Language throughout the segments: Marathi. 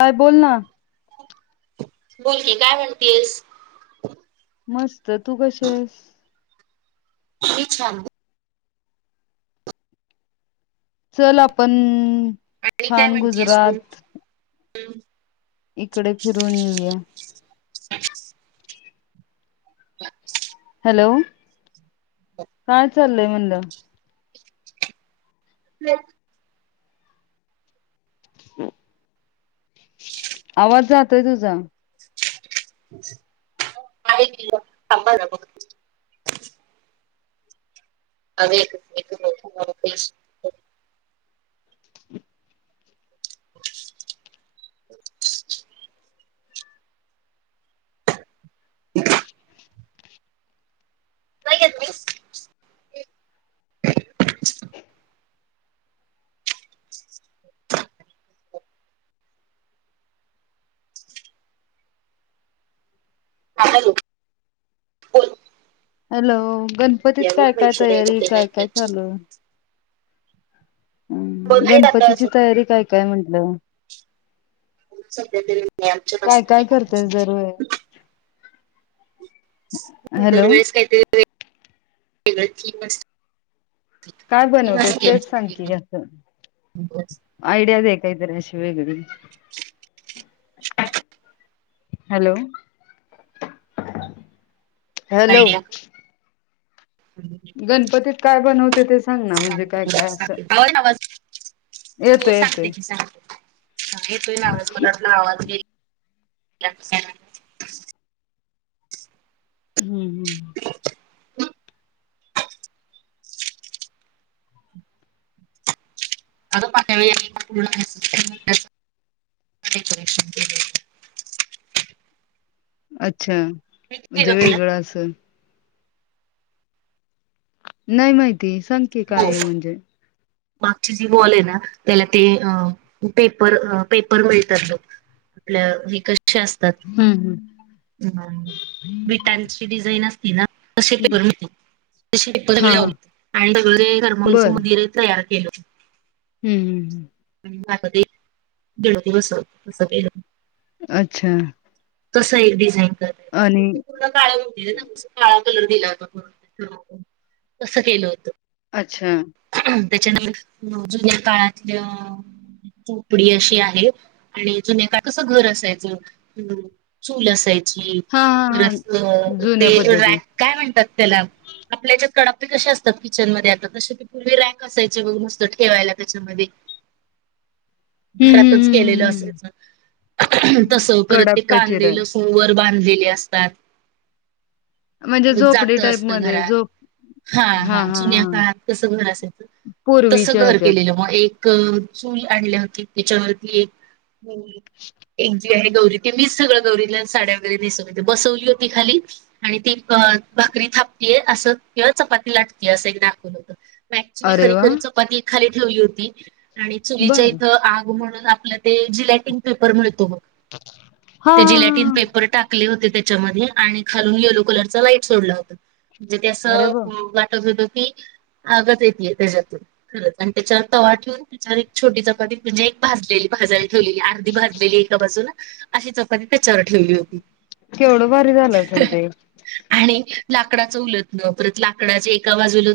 काय बोल ना बोलके काय म्हणतेस मस्त तू कसे आहेस छा चल आपण छान गुजरात ह् इकडे फिरून येऊया. [inaudible] हॅलो काय चाललंय म्हणलं ह आवाज जातय तुझा आहे क आबा येत [inaudible] नाही येत तम्ही ह हॅलो गणपतीत यावर काय काय पैसे द्यायचे तयारी ते नाही काय काय द्यायचे चालू हम् बघायला आता गणपतीची तयारी काय काय म्हटलं [inaudible] दर करतेस दरवेळेस? हॅलो वेेळेस काहीतरी वेगळं काय थीम बनवते असते तेच सांगते आमचं यडिया दे कायतर अशी वेगळी हॅलो हॅलो ह् गणपतीत काय बनवते ते सांग ना म्हणजे काय काय असं आवाज हो येतोय सांगते येतोय. की सांगते येतोय आवाज मला आवाज नाही हम्म हम्म [inaudible] अच्छा होतं. वेगळं असं नाही माहिती सांग हो काय म्हणजे मागची जी वॉल आहे ना त्याला ते पेपर पेपर मिळतात बग आपलं हे कसे असतात हम्म बेटांचीडिझाईन असते ना [inaudible] हम्म ह हा हम् हम् हम् दीड दिवस अच्छा कस आहे डिझाईन कर आणि पूर्ण काळ नव्हतंकाळा कलर दिला होता कसं केलं होतं अच्छा त्याच्यान जुन्या काळातल्या झोपडी अशी आहे आणि जुने का कसं घर असायचं अ चूल असायचं. हा हा [inaudible] हा जुन्या काय पद्धती हम्म म्हणतात त्याला आपल्याच्यात कडापे कसे असतात किचनमध्येध आता तसे तुम्ही रॅक असायची बघ नुसत ठेवायला त्याच्यामध्ये हम्म घरातच हम्म केलेलं हम्म असेयच तस करत ते कडाप्पा कांदे चिरा लसुन वर बांधलेले असतात. म्हणजे झोपडी जात टाईप असत मध्ये घरात झोप हा हा जुन्या काळात कसं घर असायचं तसं पूर्वीच्या घर ह्याच्यात केलेलं मग एक चूल आणली होती त्याच्यावरती एक आहे गौरी ती मीच सगळं गौरी साड्या वगैरे नेसून होे बसवली होती खाली आणि ती अ भाकरी थापतीय असं किंवा चपाती लाटतेय असं एक दाखवून होतं म क्च्युली अरे खरी वा खरी चपाती एखाली ठेवली होती आणि चुलीच्या बर इथं आग म्हणून आपल्या जटिन पेपर मिळतो मग हा ते हा जिलटिन हा पेपर टाक टकले होते त्याच्यामध्ये आणि खालून येलो कलर लाईट सोडला होता म्हणजे ते अरे असं वा वाटत होत की आगत येतये त्याच्यातून खरच आणि त्याच्यावर तवा ठेवून त्याच्यावर एक छोटी चपाती म्हणजे एक भाजलेली भाजायला ठेवलेली अर्धी भाजलेली एका बाजून अशी चौपनी त्याच्यावर ठेवली होती केवढं भारी झालं असेल ते आणि लाकडाचं उलत न परत लाकडा जे एका बाजूला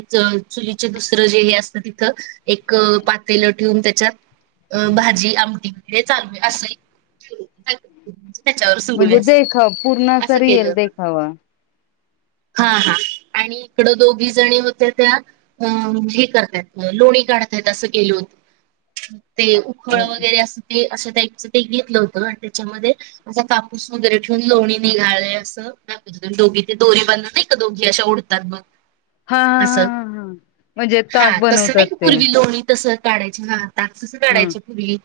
चुलीचे दुसरं जे हे असतं तिथं एक पातेल ठेवून त्याच्यात अ भाजी आमटी वगैरे चालू आहे असं त्याच्यावर सुरू आहे म्हणजे देखाव पूर्ण स असं रि केलं येल होतं. देखावा हा हा आणि इकड दोघी जणी होत्या त्या अ हे करतायत लोणी काढताय असं गेल ते फळ अ वगैरे असं ते अशा टाईपच ते घेतलं होतं आणि त्याच्यामध्ये असा कापूस वगैरे ठेवून लोणी निघाले असं दाखवत होत्या दोघी ते दोरी बन एक दोघी अशा उडतात मग हा हा अस हा हा हा म्हणजे ताक हा तसं बनवतात नाही ते पूर्वी लोणी तस काढायच हा ताक तसं हम्म काढायचे फुली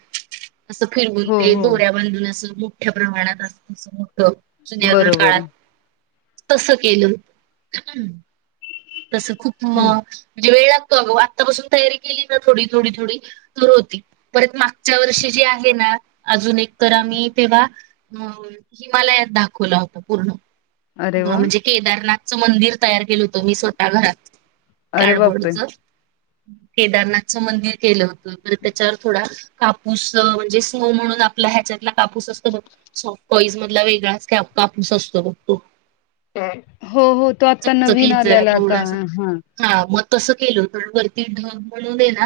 असं फिरवून हो ते हो दोऱ्या बांधून असं मोठ्या प्रमाणात अस मोठ जुन्यागर बरोबर काळात तस केलं तस खूप अ हम्म म्हणजेळ लागतो अगं आत्तापासून तयारी केली ना थोडी थोडी थोडी तर होती परत मागच्या वर्षी जी आहे ना अजून एक तर आम्ही तेव्हा अ हिमालयात दाखवला होता पूर्ण अरे वा म्हणजे केदारनाथचं मंदिर तयार केलं होतं मी स्वतः घरात अरे बापरे काडबोडच केदारनाथच मंदिर केलं होत तर त्याच्यावर थोडा कापूस म्हणजे स्नो म्हणून आपला ह्याच्यातला कापूस असतो बघ सॉफ्ट कॉईज मधला वेगळाच कॅपप्स असतो त हो हो तो आता नवीन चकचकीत जरा आल्याला का थोडासा हा हा मग तसं केलं तर वरती ढग म्हणून ये ना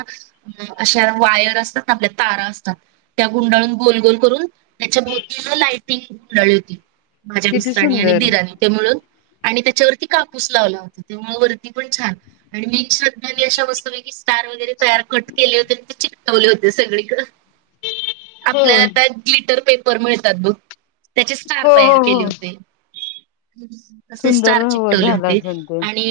अ अशा वायर असतात आपल्या तारा असतात त्या गुंडाळून गोल गोल करून त्याच्या भोवती लाइटिंग उडाली होती माझ्या किती मिस््रांनी आणि सुंदर बीरानी त्यामुळून आणि त्याच्यावरती कापूस लावला होता त्यामु वरती पण छान आणि मी श्रद्धानी अशा बसतय की तार वगैरे तयार कट केले होते ते चिकवले होते सगळीकडे होय आपल्यालाता ल्िटर पेपर मिळतात बु त्याचे स्टार हो हो तयार हो केले होते तसे सुंदर स्टार हो चिकटवले झाला होते असेल ते आणि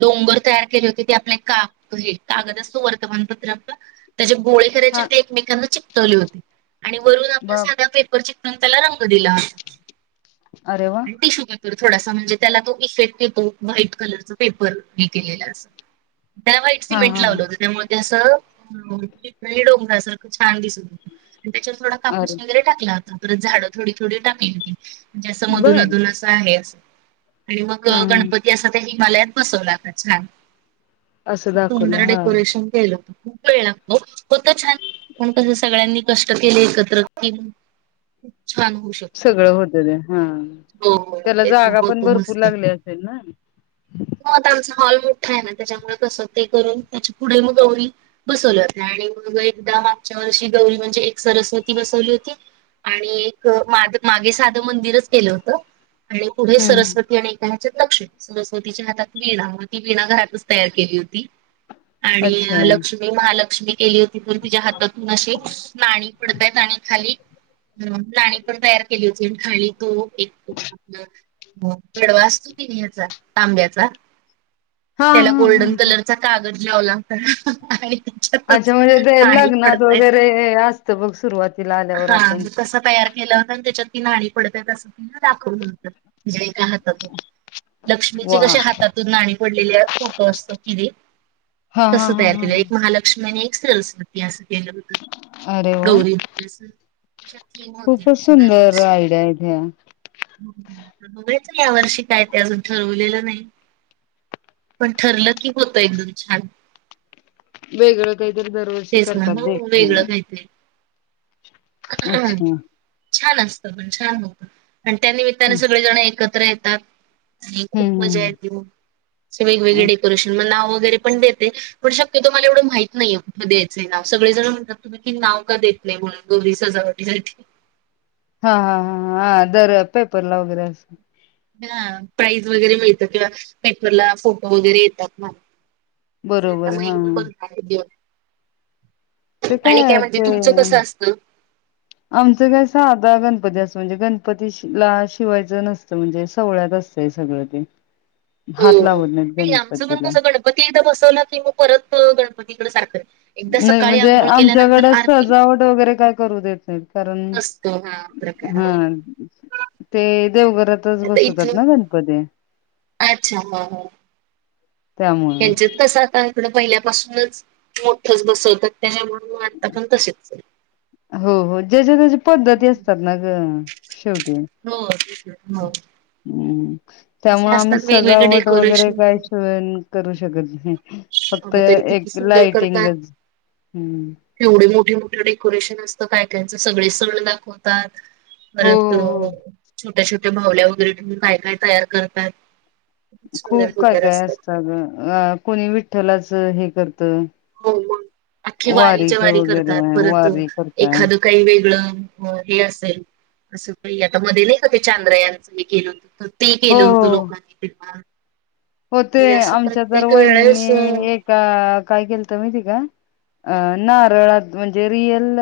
डोंगर तयार केले होते ते आपले काग हे कागद असतो वर्तमानपत्र आपलं त्याचे गोळे करायचे हा ते एकमेकांना चिकवले होते आणि वरून आपला बाप साध्या पेप चून त्याला रंग दिला होता अरे वा आणि टिशू पेपर थोडासा म्हणजे त्याला तो इफेक्ट येतो व्हाईट कलरचा पेपर हे केलेला त्याला वाईट हा सीमेंट हा लावलं होतं हा त्यामुळे ते असं डोंगरा सारखं छान दिसून आणि त्याच्यावर थोडा अरे कापूस वगैरे टाकला होता पर झाडं थोडी थोडी टाकली होती म्हणजे असं मधून बर मधून असं आहे अस आणि मग हा हा गणपती असा ते हिमालयात बसव लातात छान असं दाखवलं सुंदर हा डेकोरेशन केलं होत वेळ लागतो होत छान पण कस सगळ्यांनी कष्ट केले एकत्र कि ूप छान होऊ शकतो सगळं होत ते हा हो हो त्याला तेच ना जागा पण होतो भरपूर लागली असेल ना हो आता आमचा हॉल मोठा आहे ना त्याच्यामुळे कसं ते करून त्याची पुढे म गौरी बसवलं होत आणि मग एकदा मागच्या वर्षी गौरी म्हणजे एक सरस्वती बसवली होती आणि एक माग मागे साधं मंदिरच केलं होतं आणि पुढे हम्म सरस्वती आणि ह्याच्यात लक्ष सरस्वतीच्या हात वीणा व ती विणा घरातच तयार केली होती आणि अच्छा लक्ष्मी महालक्ष्मी केली होती त तिच्या हातातून असे नाणी पडतय आणि खाली लाणी पण तयार केली होती आणि खाली तो एकतो आपलं हो गडवा असतो तिने हचा तांब्याचा हा त्याला हा गोल्डन हा हा कलर कागद लावला होता त्याच्यातच अच्छा म्हणजे ते नाणी लग्नात पडतायत वगैरे असतं बग सुरुवाती हा कसं तयार केलं होतं आणि त्याच्यात ती नणी पडते असं ति दाखवलं होतं म्हणजे एका हातातून लक्ष्मीचे वा कशा हातातून नाणी पडलेल्या हा कस हा हा तयार हा केलं एक हा महालक्ष्मी आणि एक सिरल्स इतिहास केलं होत अरे वा गौरी इतिहास शक्य नाही. खूपच सुंदर आयडिया आहेत या. बघाच या वर्षी काय ते अजून ठरवलेलं नाही. पण ठरलं की होतं एकदम छान. वेगळं काहीतरी दरवर्षी तेच ना करतात हो बाई. ह छान असत पण छान होत. आणि त्या निमित्ताने सगळेजण एकत्र येतात, आणि खूप मजा हम्म. येते. शे वेगवेगळे डेकोरेशन मग नाव वगैरे पण देते. पण शक्य तो मला एवढं माहित नाहीे कठंल द्यायंय नाव सगळे जण म्हणतात तुम्ही की नाव का देत आपल्या मुळ गोरी सजावटीसाठी. हा हा हा हा दर पेपरला वगैरे असं. हा प्राईज वगैरे मिळत किंवा पेपरला फोटो वगैरे येतात ना. बरोबर त्यामुळे हा हा. ते [unintelligible] आणि काय म्हणजे ते तुमचं तसं असतं. आमचं कसा आधा गणपती असतो म्हणजे गणपती ला शिवायचं नसतं म्हणजे सोहळ्यात असतं. ते सगळ ते [inaudible] हात हो लावत नाहीत नाही आमचं पण गणपतीला कसं गणपती एकदा बसवला की मग परत गणपतीकडे सारख नाही म्हणजे आमच्याकडे सजावट वगैरे काय करू देत नाही कारण असतो हा प्रकार हा हो. ते देवघरातच आता बसवतात इथं ना गणपती? अच्छा त्यामुळे हेंच्यात कसं आता इकडं पहिल्यापासूनच मोठंच बसवतात त्यामु हो आता पण तसच आहे. हो हो ज्याच्या त्याच्या पद्धती असतात ना ग. शेवटी हो तेच ना हो हम्म. त्यामुळे असे आम्ही असतात वेगवेगळे सजावट वगैरे डेकोरेशन काही करू शकत नाही. फक्त अगं तरी एक किती सुंदर लाइटिंगच हम्म. तेवढे मोठे मोठे डेकोरेशन असतं काय कायचं सगळे सण दाखवतात. हो परत हो हो छोट्या छोट्या मावल्या वगैरे ठेऊन काय काय तयार करताय. खूप काय काय असत आ गं, कोणी विठ्ठलाच हे करत हो हो अख्खी वारीच्या वारीच वारी करतात वगैरे परत वारी करता एखाद काही वेगळं हे असेल असं काही आता मध्ये नाही का ते चांद्रयांचं मी केलं होत तर ते हो केलं होतं हो लोकांनी तेव्हा. होते म्हणजे असं आमच्या तर प्रत्येक वेळेस अ, वहिनींनी एका काय केलं तर माहिती का? अ नारळात म्हणजे रियल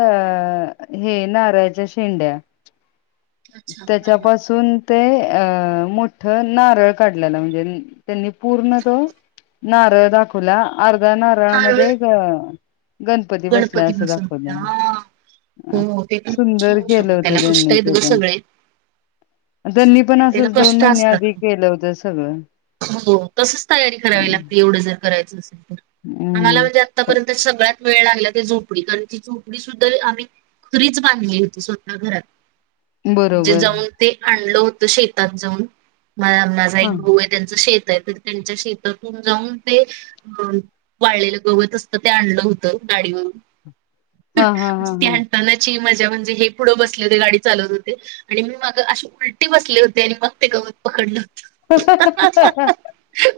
हे नारळाच्या शेंड्या अच्छा हा हा. त्याच्यापासून ते अं मोठ नारळ काढलेला म्हणजे त्यांनी पूर्ण तो नारळ दाखवला अर्ध्या नारळ नारळामध्ये ग गणपती बसला असं दाखवलं. बसवला हा. अ हो ते पण खूप छान सुंदर होतो केलं पण त्याला होतं कष्ट त्यांनी आहेत ते ग पण. सगळे. [inaudible] त्यांनी पण त्याला असंच दोन कष्ट महिन्या असतात आधी खूप. केलं होतं सगळं. हो तसच तयारी करावी लागते एवढं जर करायचं असेल तर, आम्हाला हम्म म्हणजे आत्ता पर्यंत सगळ्यात वेळ लागला कि झोपडी कारण ती झोपडी सुद्धा आम्ही रीच बांधली होती स्वतः घरात जे बरोबर जाऊन ते आणलं होत शेतात जाऊन म माझा हा. एक भाऊ त्यांच शेत आहे तर त्यांच्या शेतातून जाऊन ते अ वाळलेलं गवत असत ते आणलं हो त गाडीवर हा हा हा म्हणजे ते हा नानाची मजा म्हणजे हे पुढं बसले होते गाडी चालवत होते. आणि मी माग अे उलटी बसले होते आणि मग ते गवत पकडलं होत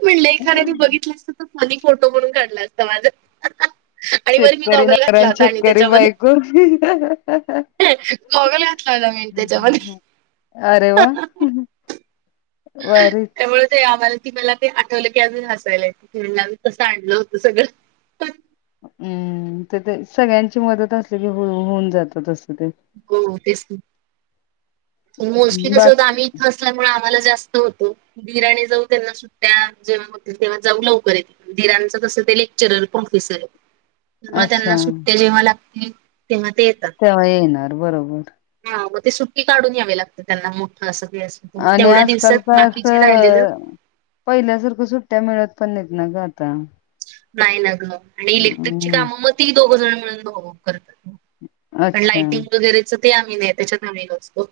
पण लेखानेने बघितलं फोटो म्हणून काढला असतं माझं शेतकरी नारण शेतकरी बायको मोगल घातला हो मिीन त्याच्यामध्ये अरे वा भारीच त्यामुळे ते आम्हाला ती मला ते आठवलं की अजून हायला कसं आणलं होत सगळं हम्म तर ते सगळ्यांची मदत असली की हो होऊन जात तस ते हो तेच मोस्टली बा तसं होत आम्ही इथं असल्यामुळे आम्हाला जास्त होतो बिराणी जाऊ त्यांना सुट्ट्या जेव्हा होतील तेव्हा जाऊ लवकर येतील दिरांचं कसं ते लेक्चरर प्रोफेसर त्या म अच्छा त्यांना सुट्ट्या जेव्हा लागते तेव्हा ते येतात तेव्हा येणार बरोबर हा मग ते सुट्टी काढून यावे लागते त्यांना मोठं असं तर. मग आणि तेवढ्या आजकाल दिवसात का बाकीचे राहिलेलं असं पहिल्यासारखं सुट्ट्या मिळत पण नाहीत ना का आता नाही नग आणि इलेक्ट्रिकची हम्म काम मग ती दोघ जण मिळून करतात पण अच्छा लाइटिंग वगैरेच ते आम्ही नाही त्याच्यात नवीन असतो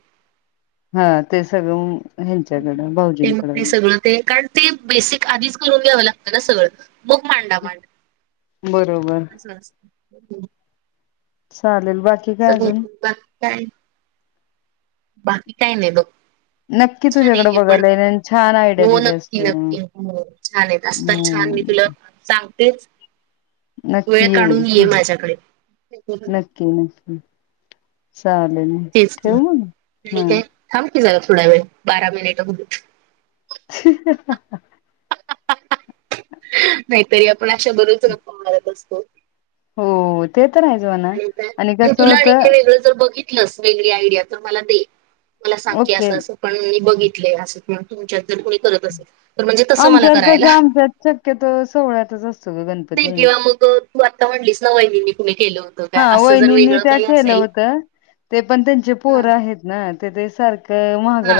हा ते सगळं ह्यांच्याकडं ते मग भाऊजींकडं ते सगळं ते कारण ते बेसिक आधीच करून घ्यावं लागत ना सगळं मग मांडा बरोबर मांडा चालेल काय अजून घात काय बाकी काही नाही दो नक्की छान आहे तुझ्याकडे हे पण बघायला येईल आणि छान आयडिया हो दिल्यास नक्की तू नक्की हो छान आहे असतात छान मी हम्म तुला सांगतेच नक्की वेळ येईल काढून ये माझ्याकडे ना सहालेने तेीच काय थांबकी जा थोडा वेळ बारा मिनिट [inaudible] नाहीतरी आपण अशाबरोच गपम मारत असतो हो ते तर आहे जोव ना आणि कसं होतं र बघितलं वेगळी आयडिया तर मला दे मला सांगते ओके असं अस पण मी बघितले असे तुमच्यात जर कोुणी करत असेल तर म्हणजे तसं मला आमच्यावर कसं करायला आमच्यात शक्यत सोहळ्यातच असत नाही किंवा मग तू आत्ता म्हणलीस ना वहिनी मी कुणी केलं हा काय असं जर वहिनींनी वेगळं त्या काही केलं असेल होत ते पण त्यांचे हा पोर आहेत. नाही ते ते सारखं महाग हा